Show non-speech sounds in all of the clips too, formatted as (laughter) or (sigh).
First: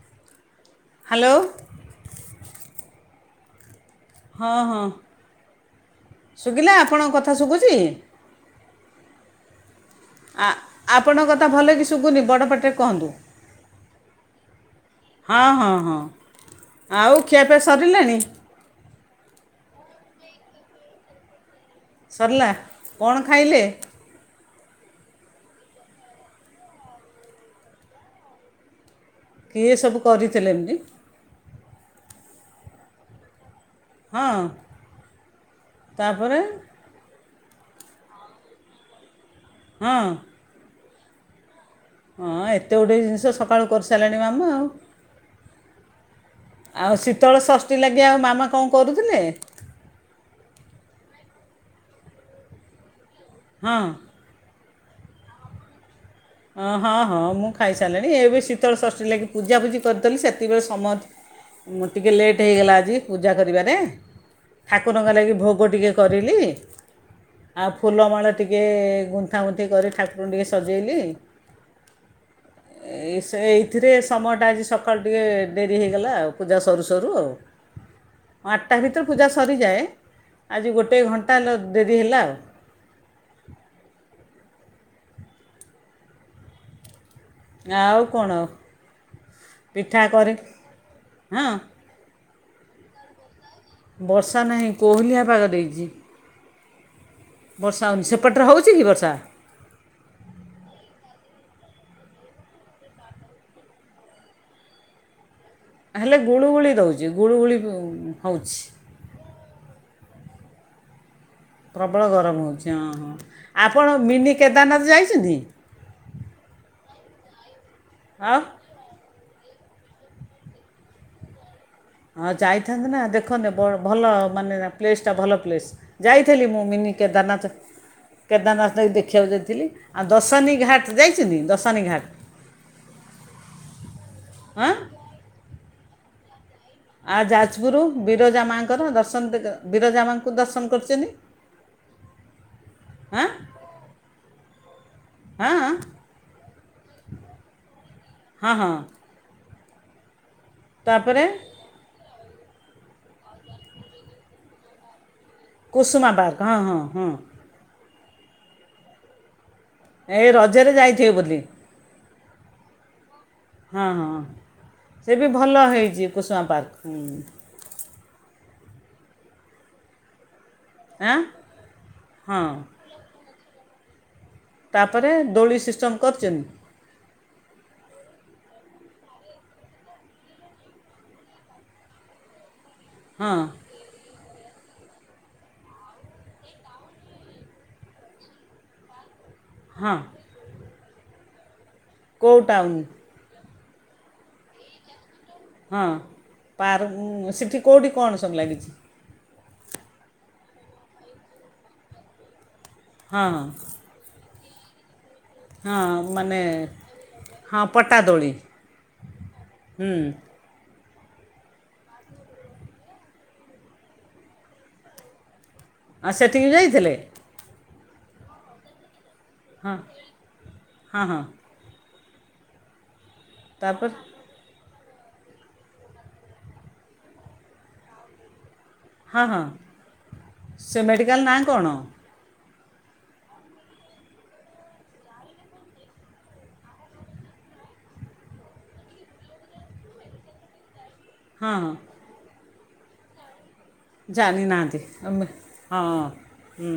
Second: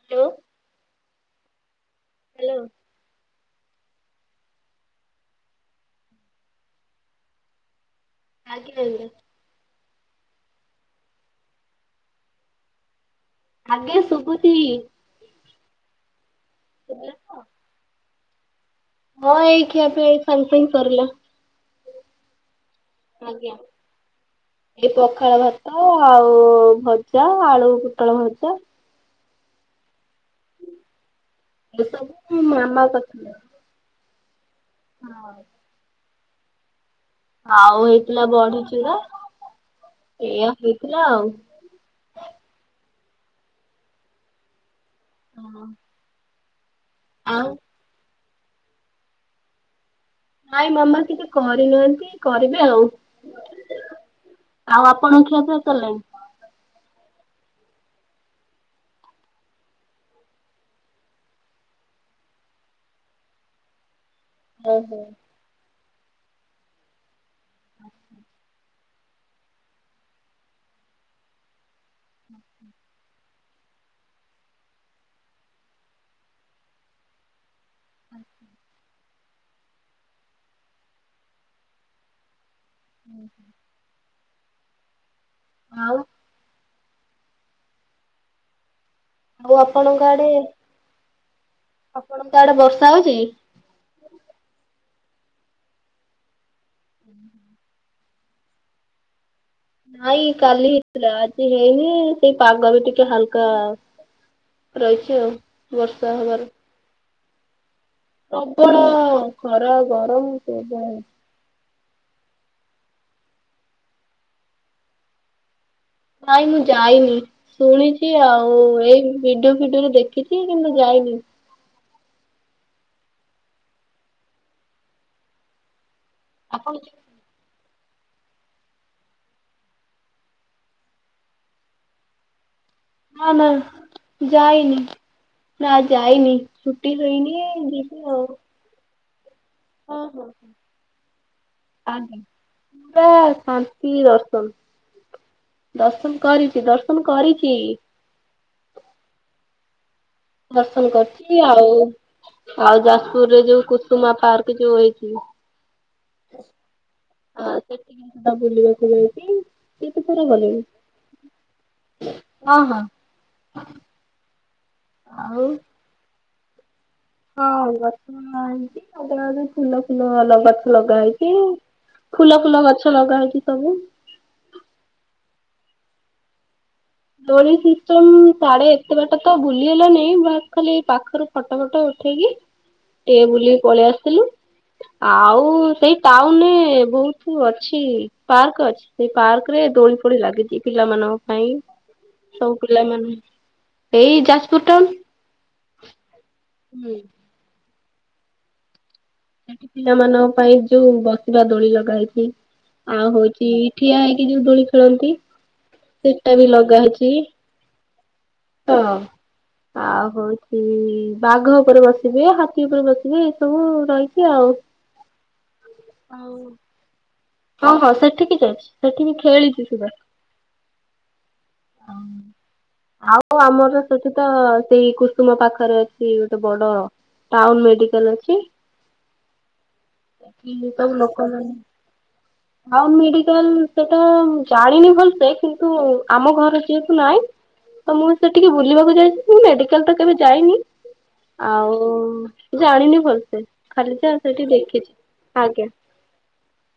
(unintelligible) Hello. Hello. ହଁ- ହଁ ଶୁବିଲା ଆପଣଙ୍କ କଥା ଶୁବୁଚି? ଆଜ୍ଞା ଆଜ୍ଞା। ଆ ଆପଣଙ୍କ କଥା ଭଲ କି ଶୁଭୁନି ବଡ଼ପାଟିରେ କୁହ। ଆଜ୍ଞା ଶୁଭୁଛି। ହଁ ହଁ ହଁ ଶୁଭିଲା ଆଉ ତ? ଖିଆପିଆ ସରିଲାଣି। ହଁ ଏଇ ଖିଆ ପାଇଁ ଏଇ ସାଙ୍ଗେ ସାଙ୍ଗ ସରିଲା। ସରିଲା। କ'ଣ ଆଜ୍ଞା। ଖାଇଲେ ଏଇ ପଖାଳ ଭାତ ଆଉ ଭଜା ଆଳୁ ପୋଟଳ ଭଜା। କିଏ ସବୁ କରିଥିଲେ ଏମତି। ଏ ସବୁ ମାମା କ ହଁ। ହଁ। ତାପରେ ଆଉ ହେଇଥିଲା ବଡ଼ିଚୁରା। ହଁ। ଏଇଆ ହେଇଥିଲା ଆଉ। ହଁ ଏତେ ଗୁଡ଼ିଏ ଜିନିଷ ସକାଳୁ କରିସାରିଲାଣି ମାମା ଆଉ। ହଁ। ଆଉ ଶୀତଳ ଷଷ୍ଠୀ ଲାଗି ଆଉ ମାମା କଣ କରୁଥିଲେ। ନାଇଁ ମାମା କିଛି କରିନାହାନ୍ତି କରିବେ ଆଉ ହଁ। ଆଉ ଆପଣଙ୍କ ଖିଆ ପିଆ ସରିଲାଣି। ହଁ ହଁ ହଁ ମୁଁ ଖାଇସାରିଲିଣି ଏବେ ଶୀତଳ ଷଷ୍ଠୀ ଲାଗି ପୂଜାପୂଜି କରିଦେଲି ସେତେବେଳେ ସମସ୍ତ ମୁଁ ଟିକିେ ଲେଟ୍ ହେଇଗଲା ଆଜି ପୂଜା କରିବାରେ ଓହୋ ଠାକୁରଙ୍କ ଲାଗି ଭୋଗ ଟିକେ କରିଲି। ଆଉ ଫୁଲମାଳ ଟିକେ ଗୁନ୍ଥାଗୁନ୍ଥି କରି ଠାକୁରଙ୍କୁ ଟିକେ ସଜେଇଲି। (inaudible) ଏ ସେ ଏଇଥିରେ ସମୟଟା ଆଜି ସକାଳୁ ଟିକେ ଡେରି ହୋଇଗଲା ଆଉ ପୂଜା ସରୁ ସରୁ ଆଉ ହଁ ଆଠଟା ଭିତରେ ପୂଜା ସରିଯାଏ ଆଜି ଗୋଟେ ଘଣ୍ଟା ହେଲା ଡେରି ହେଲା ଆଉ। (inaudible) ଆଉ ଆଉ କଣ ଆଉ ଆଉ ଆପଣଙ୍କ ଆଡେ ହଁ ଆପଣଙ୍କ ଆଡେ ବର୍ଷା ହଉଛି। ବର୍ଷା ନାହିଁ କୋହଲିଆ ପାଗ ଦେଇଛି। (inaudible) ବର୍ଷା ହେଉନି ସେପଟରେ ହେଉଛି କି ବର୍ଷା। ନାଇଁ କାଲି ହେଇଥିଲା ଆଜି ହେଇନି ସେଇ ପାଗ ବି ଟିକେ ହାଲକା ରହିଛ ଆଉ। ବର୍ଷା ହେଲେ ହବାର ଗୁଳୁ ଗୁଳି ଦେଉଛି ଗୁଳୁଗୁଳି ହେଉଛି ପ୍ରବଳ ଖରା ଗରମ ପ୍ରବଳ। ପ୍ରବଳ ଗରମ ହେଉଛି ହଁ ହଁ ଆପଣ ମିନି କେଦାରନାଥ ଯାଇଛନ୍ତି। ନାଇଁ ମୁଁ ଯାଇନି ଶୁଣିଛି ଆଉ ଏଇ ଭିଡିଓ ଫିଡିଓରେ ଦେଖିଛି କିନ୍ତୁ ଯାଇନି। ହଁ ଯାଇଥାନ୍ତେ ନା ଦେଖନ୍ତେ ଭଲ ମାନେ ପ୍ଲେସ୍ ଟା ଭଲ ପ୍ଲେସ୍। ଯାଇଥିଲି ମୁଁ ଆପଣ ମିନି ଯା- କେଦାରନାଥ। କେଦାରନାଥ ଯକି ଦେଖିବାକୁ ଯାଇଥିଲି ଆଉ ଦଶାନୀ ଘାଟ ଯାଇଛନ୍ତି ଦଶାନୀ ଘାଟ। ନା-ନା ହଁ ଯାଇନି, ନା ଯାଇନି। ଛୁଟି ହେଇନି, ଯିବୁ ଆଉ। ମା ଙ୍କର ଦର୍ଶନ ଦିଗ ହଁ ହଁ ହ ଆଜ୍ଞା ହଁ ପୁରା ଶ କି ଦର୍ଶନ, ହଁ ଦର୍ଶନ କରିଛି-ଦର୍ଶନ କରିକି ହଁ-ହଁ ଦର୍ଶନ ତାପରେ କରୁଛି, ଆଉ ଆଉ, ଯାଜପୁର ରେ ଯୋଉ କୁସୁମା ପାର୍କ ଯୋଉ ହେଇଛି। କୁସୁମା ପାର୍କ ହଁ-ହଁ-ହଁ ଆଉ, ସେ ଟିକେ କ ବୁଲିବାକୁ ଯାଇଛି। କେତେ ଏଇ ରଜରେ ଯାଇଥିବେ ବୁଲି। ହଁ-ହଁ ହଁ-ହଁ ସେ ବି ଭଲ ହେଇଛି କୁସୁମା ପାର୍କ। ହୁଁ ହଁ ଗଛ ହେଇଛି, ଆଉ ଫୁଲ-ଫୁଲ ଗଛ ଆଁ ଲଗାହେଇଛି, ହଁ ଫୁଲ-ଫୁଲ ଗଛ ଲଗାହେଇଛି ସବୁ। ତାପରେ ଦୋଳି ସିଷ୍ଟମ କରିଛନ୍ତି? ଦୋଳି ସିଷ୍ଟମ ସାଡେ ଏତେ ବାଟ ତ ବୁଲିହେଲାନି, ବାସ୍ ଖାଲି ପାଖରୁ ଫଟ-ଫଟ ଉଠେଇକି ଟିକେ ହଁ ବୁଲିକି ପଳିଆସିଥିଲୁ। ଆଉ, ସେଇ ଟାଉନରେ ବହୁତ ଅଛି ପାର୍କ ଅଛି। ସେଇ ପାର୍କ ରେ ହଁ ଦୋଳି ଫୋଳି ଲାଗିଛି ପିଲାମାନଙ୍କ ପାଇଁ କେଉଁ ସବୁ ଟାଉନ୍ ପିଲା ମାନ ଏଇ ଯାଜପୁର ଟାଉନ ହଁ ପାର ହୁଁ। ସେଠି କଉଠି କଣ ସବୁ ଲାଗିଛି। ସେଠି ପିଲାମାନଙ୍କ ପାଇଁ ଯୋଉ ବସିବା ଦୋଳି ଲଗାଇଛି ଆଉ ହଁ ହଉଛି ଠିଆ ହେଇକି ଯୋଉ ଦୋଳି ଖେଳନ୍ତି। ହଁ ସେଟା ମାନେ ବି ଲଗା ହେଇଛି। ହଁ ପଟାଦୋଳି ହଁ। ହଁ ଆଉ ହଉଛି ବାଘ ଉପରେ ବସିବେ ହାତୀ ଉପରେ ବସିବେ ଏଇସବୁ ରହିଛି ଆଉ ଆଉ ସେଠିକି ଯାଇଥିଲେ ହଁ ହଁ ସେଠିକି ଯାଇଛି ସେଠିକି ଖେଳିଛି ହଁ ସୁଧା ହଁ ହଁ ହ ଆଉ ଆମର ତାପରେ ସେଠି ତ, ସେଇ କୁସୁମ ପାଖରେ ଅଛି ଗୋଟେ ବଡ ଟାଉନ ମେଡିକାଲ ଅଛି। ହଁ ହଁ କି ସେ ତାକୁ ମେଡ଼ିକାଲ୍ ଲୋକ ନାଁ ମାନେ କ'ଣ ଟାଉନ୍ ମେଡିକାଲ ସେଟା ଜାଣିନି ଭଲସେ କିନ୍ତୁ ଆମ ଘର ଯିଏକୁୁ ନାଇଁ ତ ମୁଁ ସେ ଟିକେ ବୁଲିବାକୁ ଯାଇଛି ମୁଁ ମେଡିକାଲ ତ କେବେ ଯାଇନି ହଁ ହଁ ଆଉ ଜାଣିନି ଭଲସେ ଖାଲିଛି ଆଉ ସେଇଠି ଜାଣିନାହାନ୍ତି ଦେଖିଛି ଆମେ ଆଜ୍ଞା ହଁ ହୁଁ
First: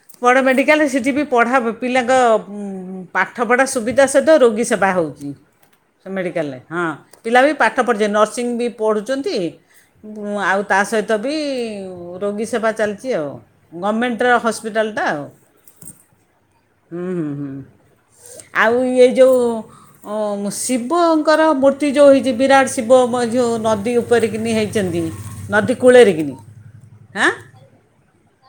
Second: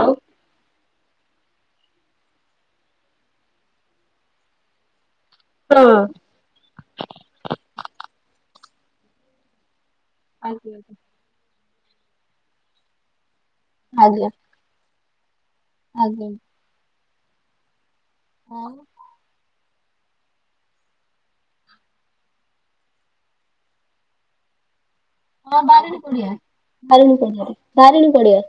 ଆଉ ବଡ଼ ମେଡ଼ିକାଲରେ ସେଠି ବି ପଢ଼ା ପିଲାଙ୍କ ପାଠପଢ଼ା ସୁବିଧା ସହିତ ରୋଗୀ ସେବା ହେଉଛି। ହଁ ସେ ମେଡ଼ିକାଲରେ ହଁ ପିଲା ବି ପାଠ ପଢ଼ୁଛନ୍ତି ନର୍ସିଂ ବି ପଢ଼ୁଛନ୍ତି ଆଉ ଆଜ୍ଞା। ତା ସହିତ ବି ରୋଗୀ ସେବା ଚାଲିଛି ଆଉ ଗଭର୍ଣ୍ଣମେଣ୍ଟର ହସ୍ ହସ୍ପିଟାଲଟା ଆଉ ଆଜ୍ଞ ହୁଁ ହୁଁ ହୁଁ ଆଉ ଇଏ ଯୋଉଁ ଶିବଙ୍କର ମୂର୍ତ୍ତି ଯେଉଁ ହେଇଛି ବିରାଟ ଶିବ ମଧ୍ୟ ଯେଉଁ ନଦୀ ଉପରେକିନି ହେଇଛନ୍ତି। ହଁ ନଦୀ ବାରିଣୀ ପଡିଆ କୂଳରିକିନି ବାରିଣୀ ହାଁ ପଡିଆ ବାରିଣୀ ପଡିଆ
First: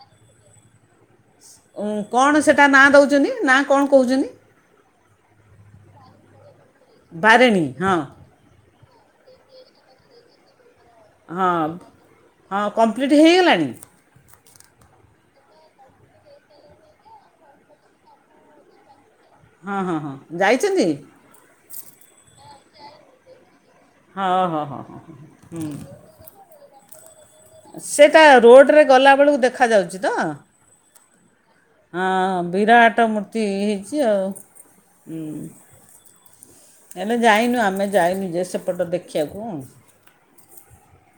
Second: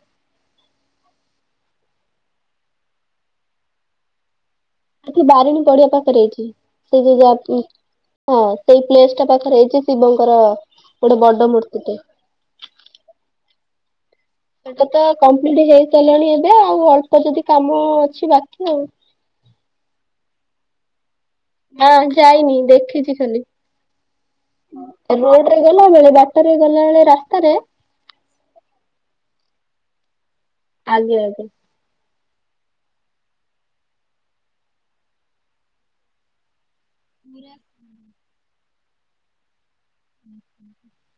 କଣ ସେଇଟା ନାଁ ଦେଉଛନ୍ତି ନାଁ କଣ କହୁଛନ୍ତି ଏଯେଉଁ ବାରିଣୀ ପଡିଆ ପାଖରେ ହେଇଛି ସେ ଯ ଯ ହଁ ସେଇ ପ୍ଲେସ୍ ଟା ପାଖରେ ହେଇଛି ଶିବଙ୍କର ଗୋଟେ ବଡ ହଁ ମୂର୍ତ୍ତିଟେ। ହଁ କମ୍ପ୍ଲିଟ୍ ହେଇଗଲାଣି। ସେଟା ତ କମ୍ପ୍ଲିଟ୍ ହେଇସାରିଲାଣି ଏବେ ଆଉ ଅଳ୍ପ ଯଦି କାମ ଅଛି ବାକି ଆଉ। ହଁ ହଁ ହଁ ଯାଇଚନ୍ତି? ନା ଯାଇନି ଦେଖିଚି ଖାଲି। ହ ହ ହଁ ହଁ ହଁ ହଁ ହୁଁ। ଥରେ ଗଲାବେଳେ ରାସ୍ତାରେ ସେତା ରୋଡ଼ରେ ଗଲାବେଳୁ ଦେଖାଯାଉଚି ତ। ଆଜ୍ଞା ଆଜ୍ଞା। ହଁ ବିରାଟ ମୂର୍ତ୍ତି ହେଇଚି ଆଉ। ଉଁ ହେଲେ ଯାଇନୁ ଆମେ ଯାଇନୁ ଯେ ସେପଟ ଦେଖିଆକୁ। (unintelligible)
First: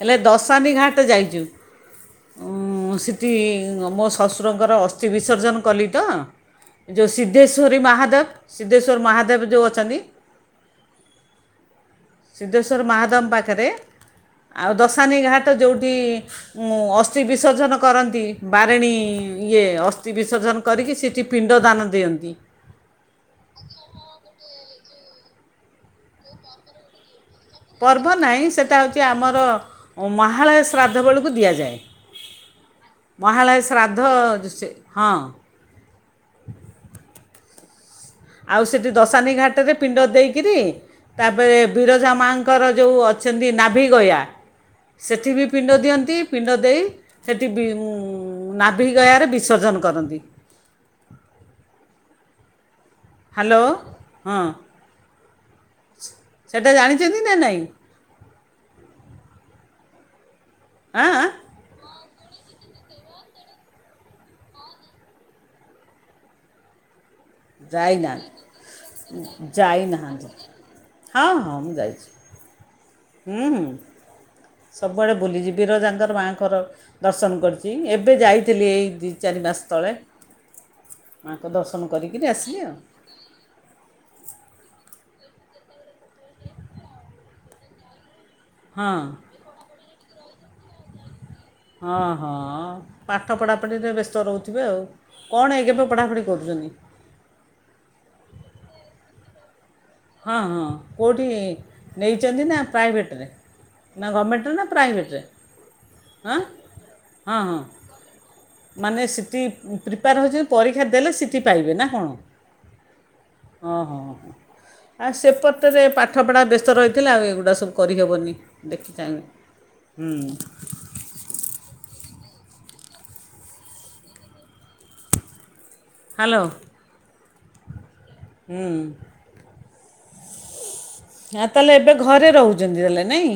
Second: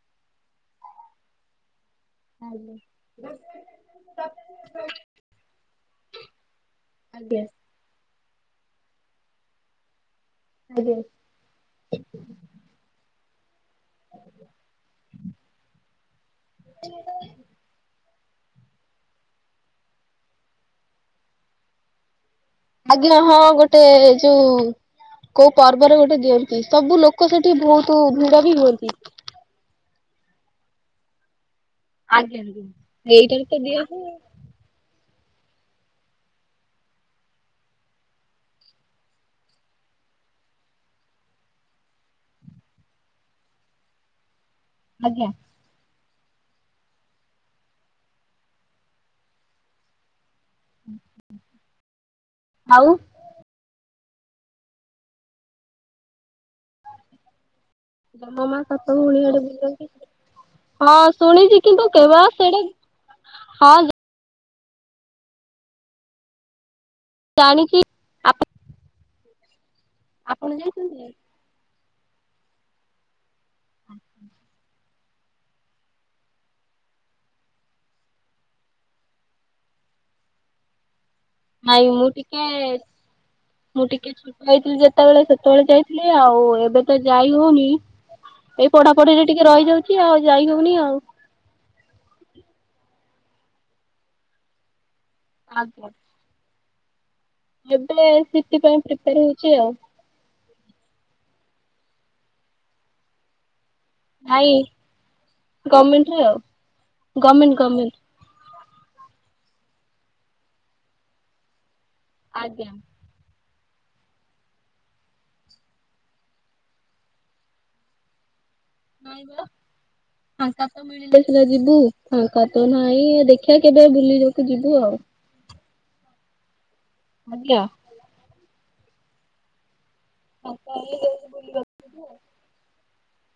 ହେଲେ ଦଶାନୀ ଘାଟ୍ ଯାଇଚୁ। ଉଁ ସିଟି ମୋ ଶଶୁରଙ୍କର ଅସ୍ଥି ବିସର୍ଜନ କଲି ତ। ଯୋ ଆଜ୍ଞା ସିଦ୍ଧେଶ୍ୱରୀ ମହାଦେବ ସିଦ୍ଧେଶ୍ୱର୍ ମହାଦେବ ଯୋଉ ଅଛନ୍ତି। ଆଜ୍ଞା। ସିଦ୍ଧେଶ୍ୱର ମାହାଦେମ୍ ପାଖରେ ଆଉ ଦଶାନୀ ଘାଟ୍ ଯୋଉଠି ମୁଁ ଅସ୍ତି ବିସର୍ଜନ କରନ୍ତି। ବାରେଣୀ ଇଏ ଅସ୍ତି ବିସର୍ଜନ କରିକି ସେଇଠି ପିଣ୍ଡ ଦାନ ଦିଅନ୍ତି। ଆଜ୍ଞା ହଁ ଗୋଟେ ଯୋଉ କୋଉ ପର୍ବରେ ଗୋଟେ ଦିଅନ୍ତି। ସବୁ ଲୋକ୍। ତାକୁ ସେଠି ବହୁତୁ ଭିଡ ବି ହୁଅନ୍ତି। ହଁ ମହାଳୟ ଶ୍ରାଦ୍ଧ ବେଳକୁ ଦିଆଯାଏ। ଏଇଟାରେ ମହାଳୟ ତ ଦିଆ ଶ୍ରାଦ୍ଧ ହୁଏ ସେ ହଁ। ଆଉ ସେଠି ଦଶାନୀ ଘାଟରେ ପିଣ୍ଡ ଦେଇକିରି। ତାପରେ ବିରଜା ମାଙ୍କର ଯୋଉଁ ଅଛନ୍ତି ନାଭି ଗୟା ସେଠି ବି। ପିଣ୍ଡ ଦିଅନ୍ତି, ପିଣ୍ଡ ଦେଇ ସେଠି ବି ନାଭି ଗୟାରେ ବିସର୍ଜନ କରନ୍ତି। ଆଉ। ହାଲୋ ହଁ ସେଟା ଜାଣିଚନ୍ତି ନା ନାଇଁ। ଜମ ମା ସାତ ଭଉଣୀ ଆଡେ ବୁଲନ୍ତି? ହଁ ଆଁ ଆଁ? ଶୁଣିଚି। କିନ୍ତୁ କେବଳ ସେଟା ହଁ। ଜାଣିଛି ଆପଣ ଯାଇନାହାନ୍ତି ଯାଇନାହାନ୍ତି ଆପଣ ଯାଇଛନ୍ତି ହଁ ହଁ ମୁଁ ଯାଇଚି। ହୁଁ ହୁଁ ସବୁଆଡ଼େ ବୁଲିଯିବି ବିରଜାଙ୍କର ମାଆଙ୍କର। ଦର୍ଶନ କରିଚି। ଏବେ ଯାଇଥିଲି ଏଇ ଦି ଚାରି ମାସ୍ ତଳେ। ମାଙ୍କ ଦର୍ଶନ ନାଇଁ ମୁଁ କରିକି ଟିକେ ଆସିଲି ଆଉ। ମୁଁ ଟିକେ ଛୋଟ ହେଇଥିଲି ଯେତେବେଳେ ସେତେବେଳେ ଯାଇଥିଲି ଆଉ ଏବେ ତ ଯାଇ ହଉନି। ଏଇ ହଁ ପଢାପଢିରେ ଟିକେ ରହିଯାଉଚି ଆଉ। ଯାଇ ହଉନି ଆଉ। ହଁ ହଁ ପାଠ ପଢ଼ାପଢ଼ିରେ ବ୍ୟସ୍ତ ରହୁଥିବେ ଆଉ। କଣ ଏ ଗେ ପେ ପଢ଼ାପଢି କରୁଚନ୍ତି? ଏବେ ସିଟି ପାଇଁ ପ୍ରିପ୍ୟାର ହଉଚି ଆଉ। ହଁ ହଁ କୋଉଠି ନେଇଛନ୍ତି ନା ପ୍ରାଇଭେଟ୍ରରେ। ନା ନାଇଁ ଗଭର୍ଣମେଣ୍ଟରେ ନା ପ୍ରାଇଭେଟ୍ରରେ ଗମେଣ୍ଟରେ ଆଉ। ଆଁ ହଁ ଗମେଣ୍ଟ ହଁ। ଗମେଣ୍ଟ। ମାନେ ସିଟି ପ୍ରିପାର ହଉଛନ୍ତି ପରୀକ୍ଷା ଦେଲେ ସିଟି ପାଇବେ ନା କଣ?? ଆଜ୍ଞା। ହଁ ହଁ ହଁ ହଁ। ଆ ସେପଟରେ ପାଠପଢ଼ା ବ୍ୟସ୍ତ ରହିଥିଲା ଆଉ ଏଗୁଡ଼ା ସବୁ କରିହେବନି। ଦେଖି ଚାହିଁବେ ନାଇଁ ହୁଁ ବା ମିଳିଲେ ସିନା ଯିବୁ, ଫାଙ୍କା ତ ନାଇଁ ଦେଖିବା କେବେ ବୁଲିିବାକୁ ଯିବୁ ଆଉ। ହାଲୋ (unintelligible) ହୁଁ। ଆଉ କ (unintelligible) ଆ ତାହେଲେ ଏବେ ଘରେ ରହୁଚନ୍ତି ତାହେଲେ ନାଇଁ?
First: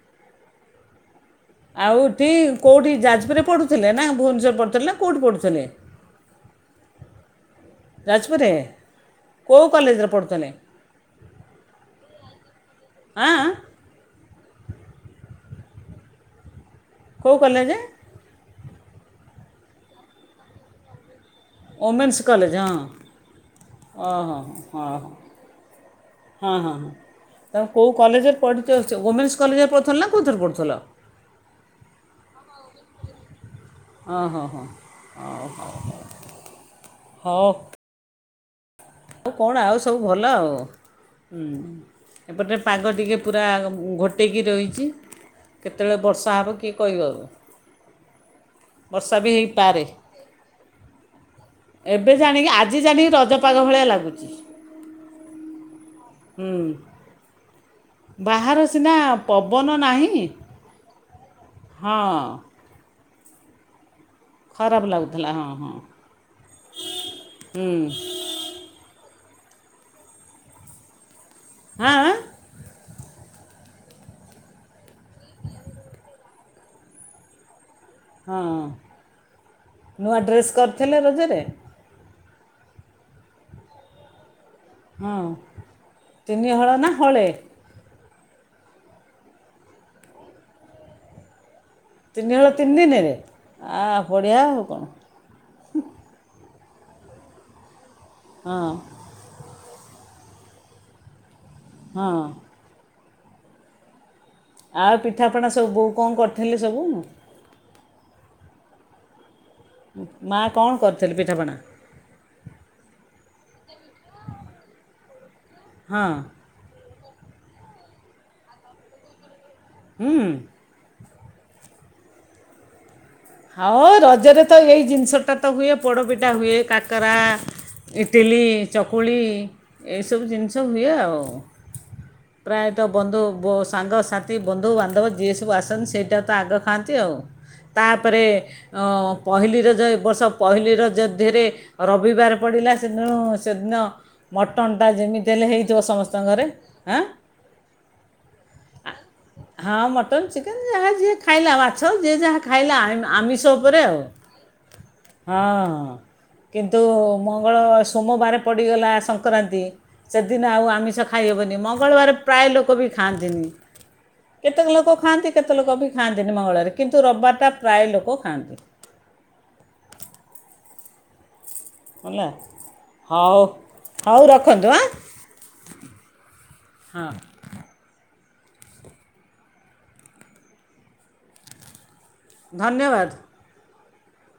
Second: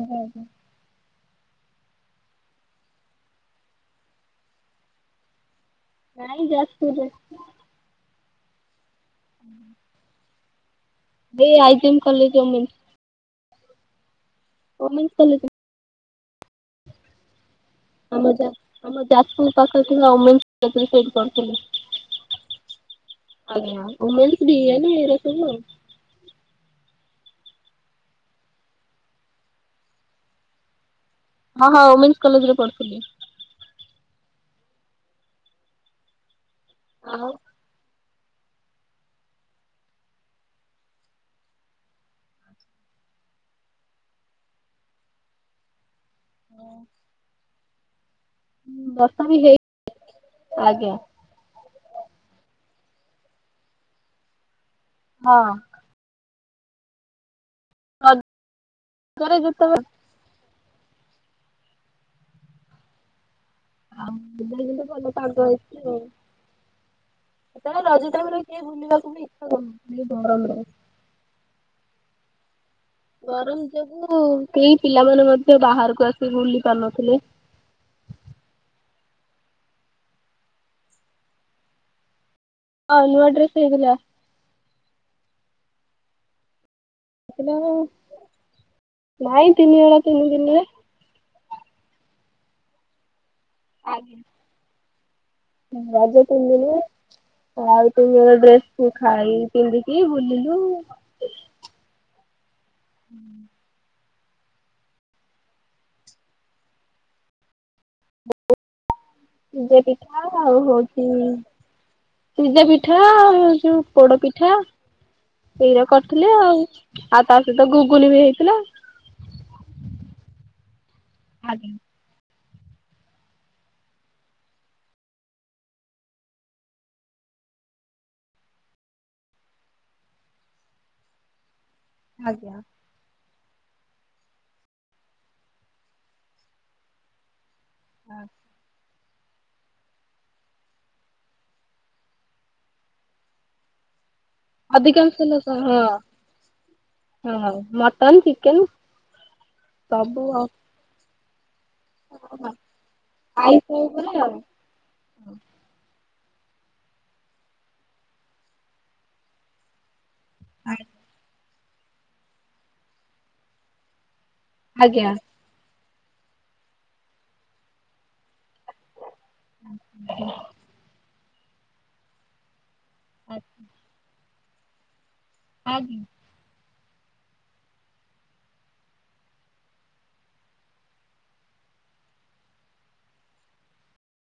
ଆଜା ଆଜା। ଆଉଠି କୋଉଠି ଯାଜପୁରରେ ପଢ଼ୁଥିଲେ ନା ଭୁବନେଶ୍ବର ରେ ପଢୁଥିଲେ ନା କୋଉଠି ପଢୁଥିଲେ? ନାଇଁ ଯାଜପୁର ରେ। ଯାଜପୁର୍ ରେ କୋଉ କଲେଜରେ ପଢ଼ୁଥିଲେ? ଏଇ ଆଇଜିଏମ୍ କଲେଜ ଓମେନ୍ସ। ଆଁ ଆଁ। Women's college. କୋଉ କଲେଜେ? ଆମ ଯାଜ୍ ଆମ ଯାଜପୁର ପାଖରେ ଥିବା ଓମେନ୍ସ କଲେଜ୍ ସେଇଠି ପଢୁଥିଲି। ଓମେନ୍ସ କଲେଜ୍, ଆଜ୍ଞା ହଁ ଓମେନ୍ସ ଓହୋ ଡିଏନ୍ ହଁ ହଁ। ଏଇରା ସବୁ ଆଉ ହଁ ହଁ। ତ କୋଉ କଲେଜରେ ପଢିଛ ୱମେନ୍ସ କଲେଜରେ ପଢ଼ୁଥିଲ ନା କୋଉଥିରେ ପଢୁଥିଲ? ହଁ ହଁ ଓମେନ୍ସ କଲେଜ୍ ରେ ପଢୁଥିଲି। ହଁ ହଁ ହଁ ଓ ଆଉ ହୋଉ। ଆଉ କଣ ଆଉ ସବୁ ଭଲ ଆଉ। ଏପଟେ ପାଗ ଟିକେ ପୁରା ଘୋଟେଇକି ରହିଛି। କେତେବେଳେ ବର୍ଷା ହବ କିଏ କହିବ ବର୍ଷା ବି ହେଇପାରେ। ଆଜ୍ଞା ଏବେ ଜାଣିକି ଆଜି ଜାଣିକି ରଜପାଗ ଭଳିଆ ଲାଗୁଛି। ହଁ। ହୁଁ। ବାହାରେ ସିନା ପବନ ନାହିଁ ହଁ। ଆଉ ଖରାପ ମୁ ଭଲ ଲାଗୁଥିଲା ପାଗ ହଁ ହଁ ହେଇଛି ଆଉ ତା ରଜଟାକୁ ରହି ଏ ବୁଲିବାକୁ ବି (unintelligible) ଗରମରେ। ଆଁ ଆଁ। ଗରମ ଯୋଗୁ କେହି ପିଲାମାନେ ମଧ୍ୟ ବାହାରକୁ ଆସିି ବୁଲି ପାରୁନଥିଲେ। ହଁ। ନୂଆ ଡ୍ରେସ୍ କରିଥିଲେ ରଜରେ? ହଁ ନୂଆ ଡ୍ରେସ୍ ହେଇଥିଲା। ହଁ ତିନି ହଳ ନା? ହଳେ ହେଇଥିଲା ନାଇଁ ତିନି ହଳ ତିନି ଦିନିରେ। ତିନି ହଳ ତିନି ଦିନିରେ, ଆ ବଢ଼ିଆ ଆଉ କଣ। ହଁ ରଜ ତିନିଦିନି ଆଉ ତିନି ହଳ ହଁ ଡ୍ରେସ୍ ଖାଇ ପିନ୍ଧିକି ବୁଲିଲୁ। ହଁ। ହୁଁ। ଆଉ ପିଠାପଣା ସବୁ ବୋଉ କଣ କରିଥିଲେ ସବୁ? ସିଜେ ପିଠା ମା' ଆଉ କ'ଣ ହଉଛି। କରିଥିଲେ ପିଠାପଣା ସିଜା ପିଠା ଆଉ ଯୋଉ ପୋଡ ପିଠା ଏଇରା ହଁ କରିଥିଲେ ଆଉ। ଆଉ ତା ସହିତ ଗୁଗୁନି ବି ହେଇଥିଲା। ହୁଁ। ଆଜ୍ଞା। ହଉ ରଜରେ ତ ଏଇ ଜିନିଷଟା ତ ହୁଏ ପୋଡ଼ପିଠା ହୁଏ କାକରା ଇଟିଲି ଚକୁଳି ଏସବୁ ଜିନିଷ ହୁଏ ଆଉ। ପ୍ରାୟ। ତ ବନ୍ଧୁ ସାଙ୍ଗସାଥି ବନ୍ଧୁବାନ୍ଧବ ଯିଏ ସବୁ ଆସନ୍ତି ସେଇଟା ତ ଆଗ ଖାଆନ୍ତି ଆଉ। ତାପରେ ଅ ପହିଲି ରଜ ଏ ବର୍ଷ ପହିଲି ରଜ ଦେହରେ ରବିବାର ପଡିଲା ସେଦିନ ସେଦିନ ମଟନ୍ ଟା ଅଧିକାଂଶ ଯେମିତି ହେଲେ ଲୋକ ହେଇଥିବ ହଁ ସମସ୍ତଙ୍କ ଘରେ ଆଁ ହଁ ମଟନ ଚିକେନ ଆ। ହଁ ମଟନ ସବୁ ଆଉ ଚିକେନ ଯାହା ଯିଏ ଖାଇଲା ମାଛ ଯିଏ ଯାହା ଖାଇଲା ଆମିଷ ଖାଇ ଉପରେ ଶୋଇ ଆଉ ପଡେ ହଁଁ। କିନ୍ତୁ ମଙ୍ଗଳ ସୋମବାର ପଡ଼ିଗଲା ସଂକ୍ରାନ୍ତି ସେଦିନ ଆଉ ଆମିଷ ଖାଇହବନି ମଙ୍ଗଳବାର ପ୍ରାୟ ଲୋକ ବି ଖାଆନ୍ତିନି। କେତେକ ଲୋକ ଖାଆନ୍ତି କେତେ ଲୋକ ବି ଖାଆନ୍ତିନି ମଙ୍ଗଳବାରେ କିନ୍ତୁ ରବିବାର ଟା ପ୍ରାୟ ଲୋକ ଖାଆନ୍ତି। (unintelligible) ହେଲା ହଉ ହଉ ରଖନ୍ତୁ ଆଁ? (unintelligible) ହଁ। ଧନ୍ୟବାଦ।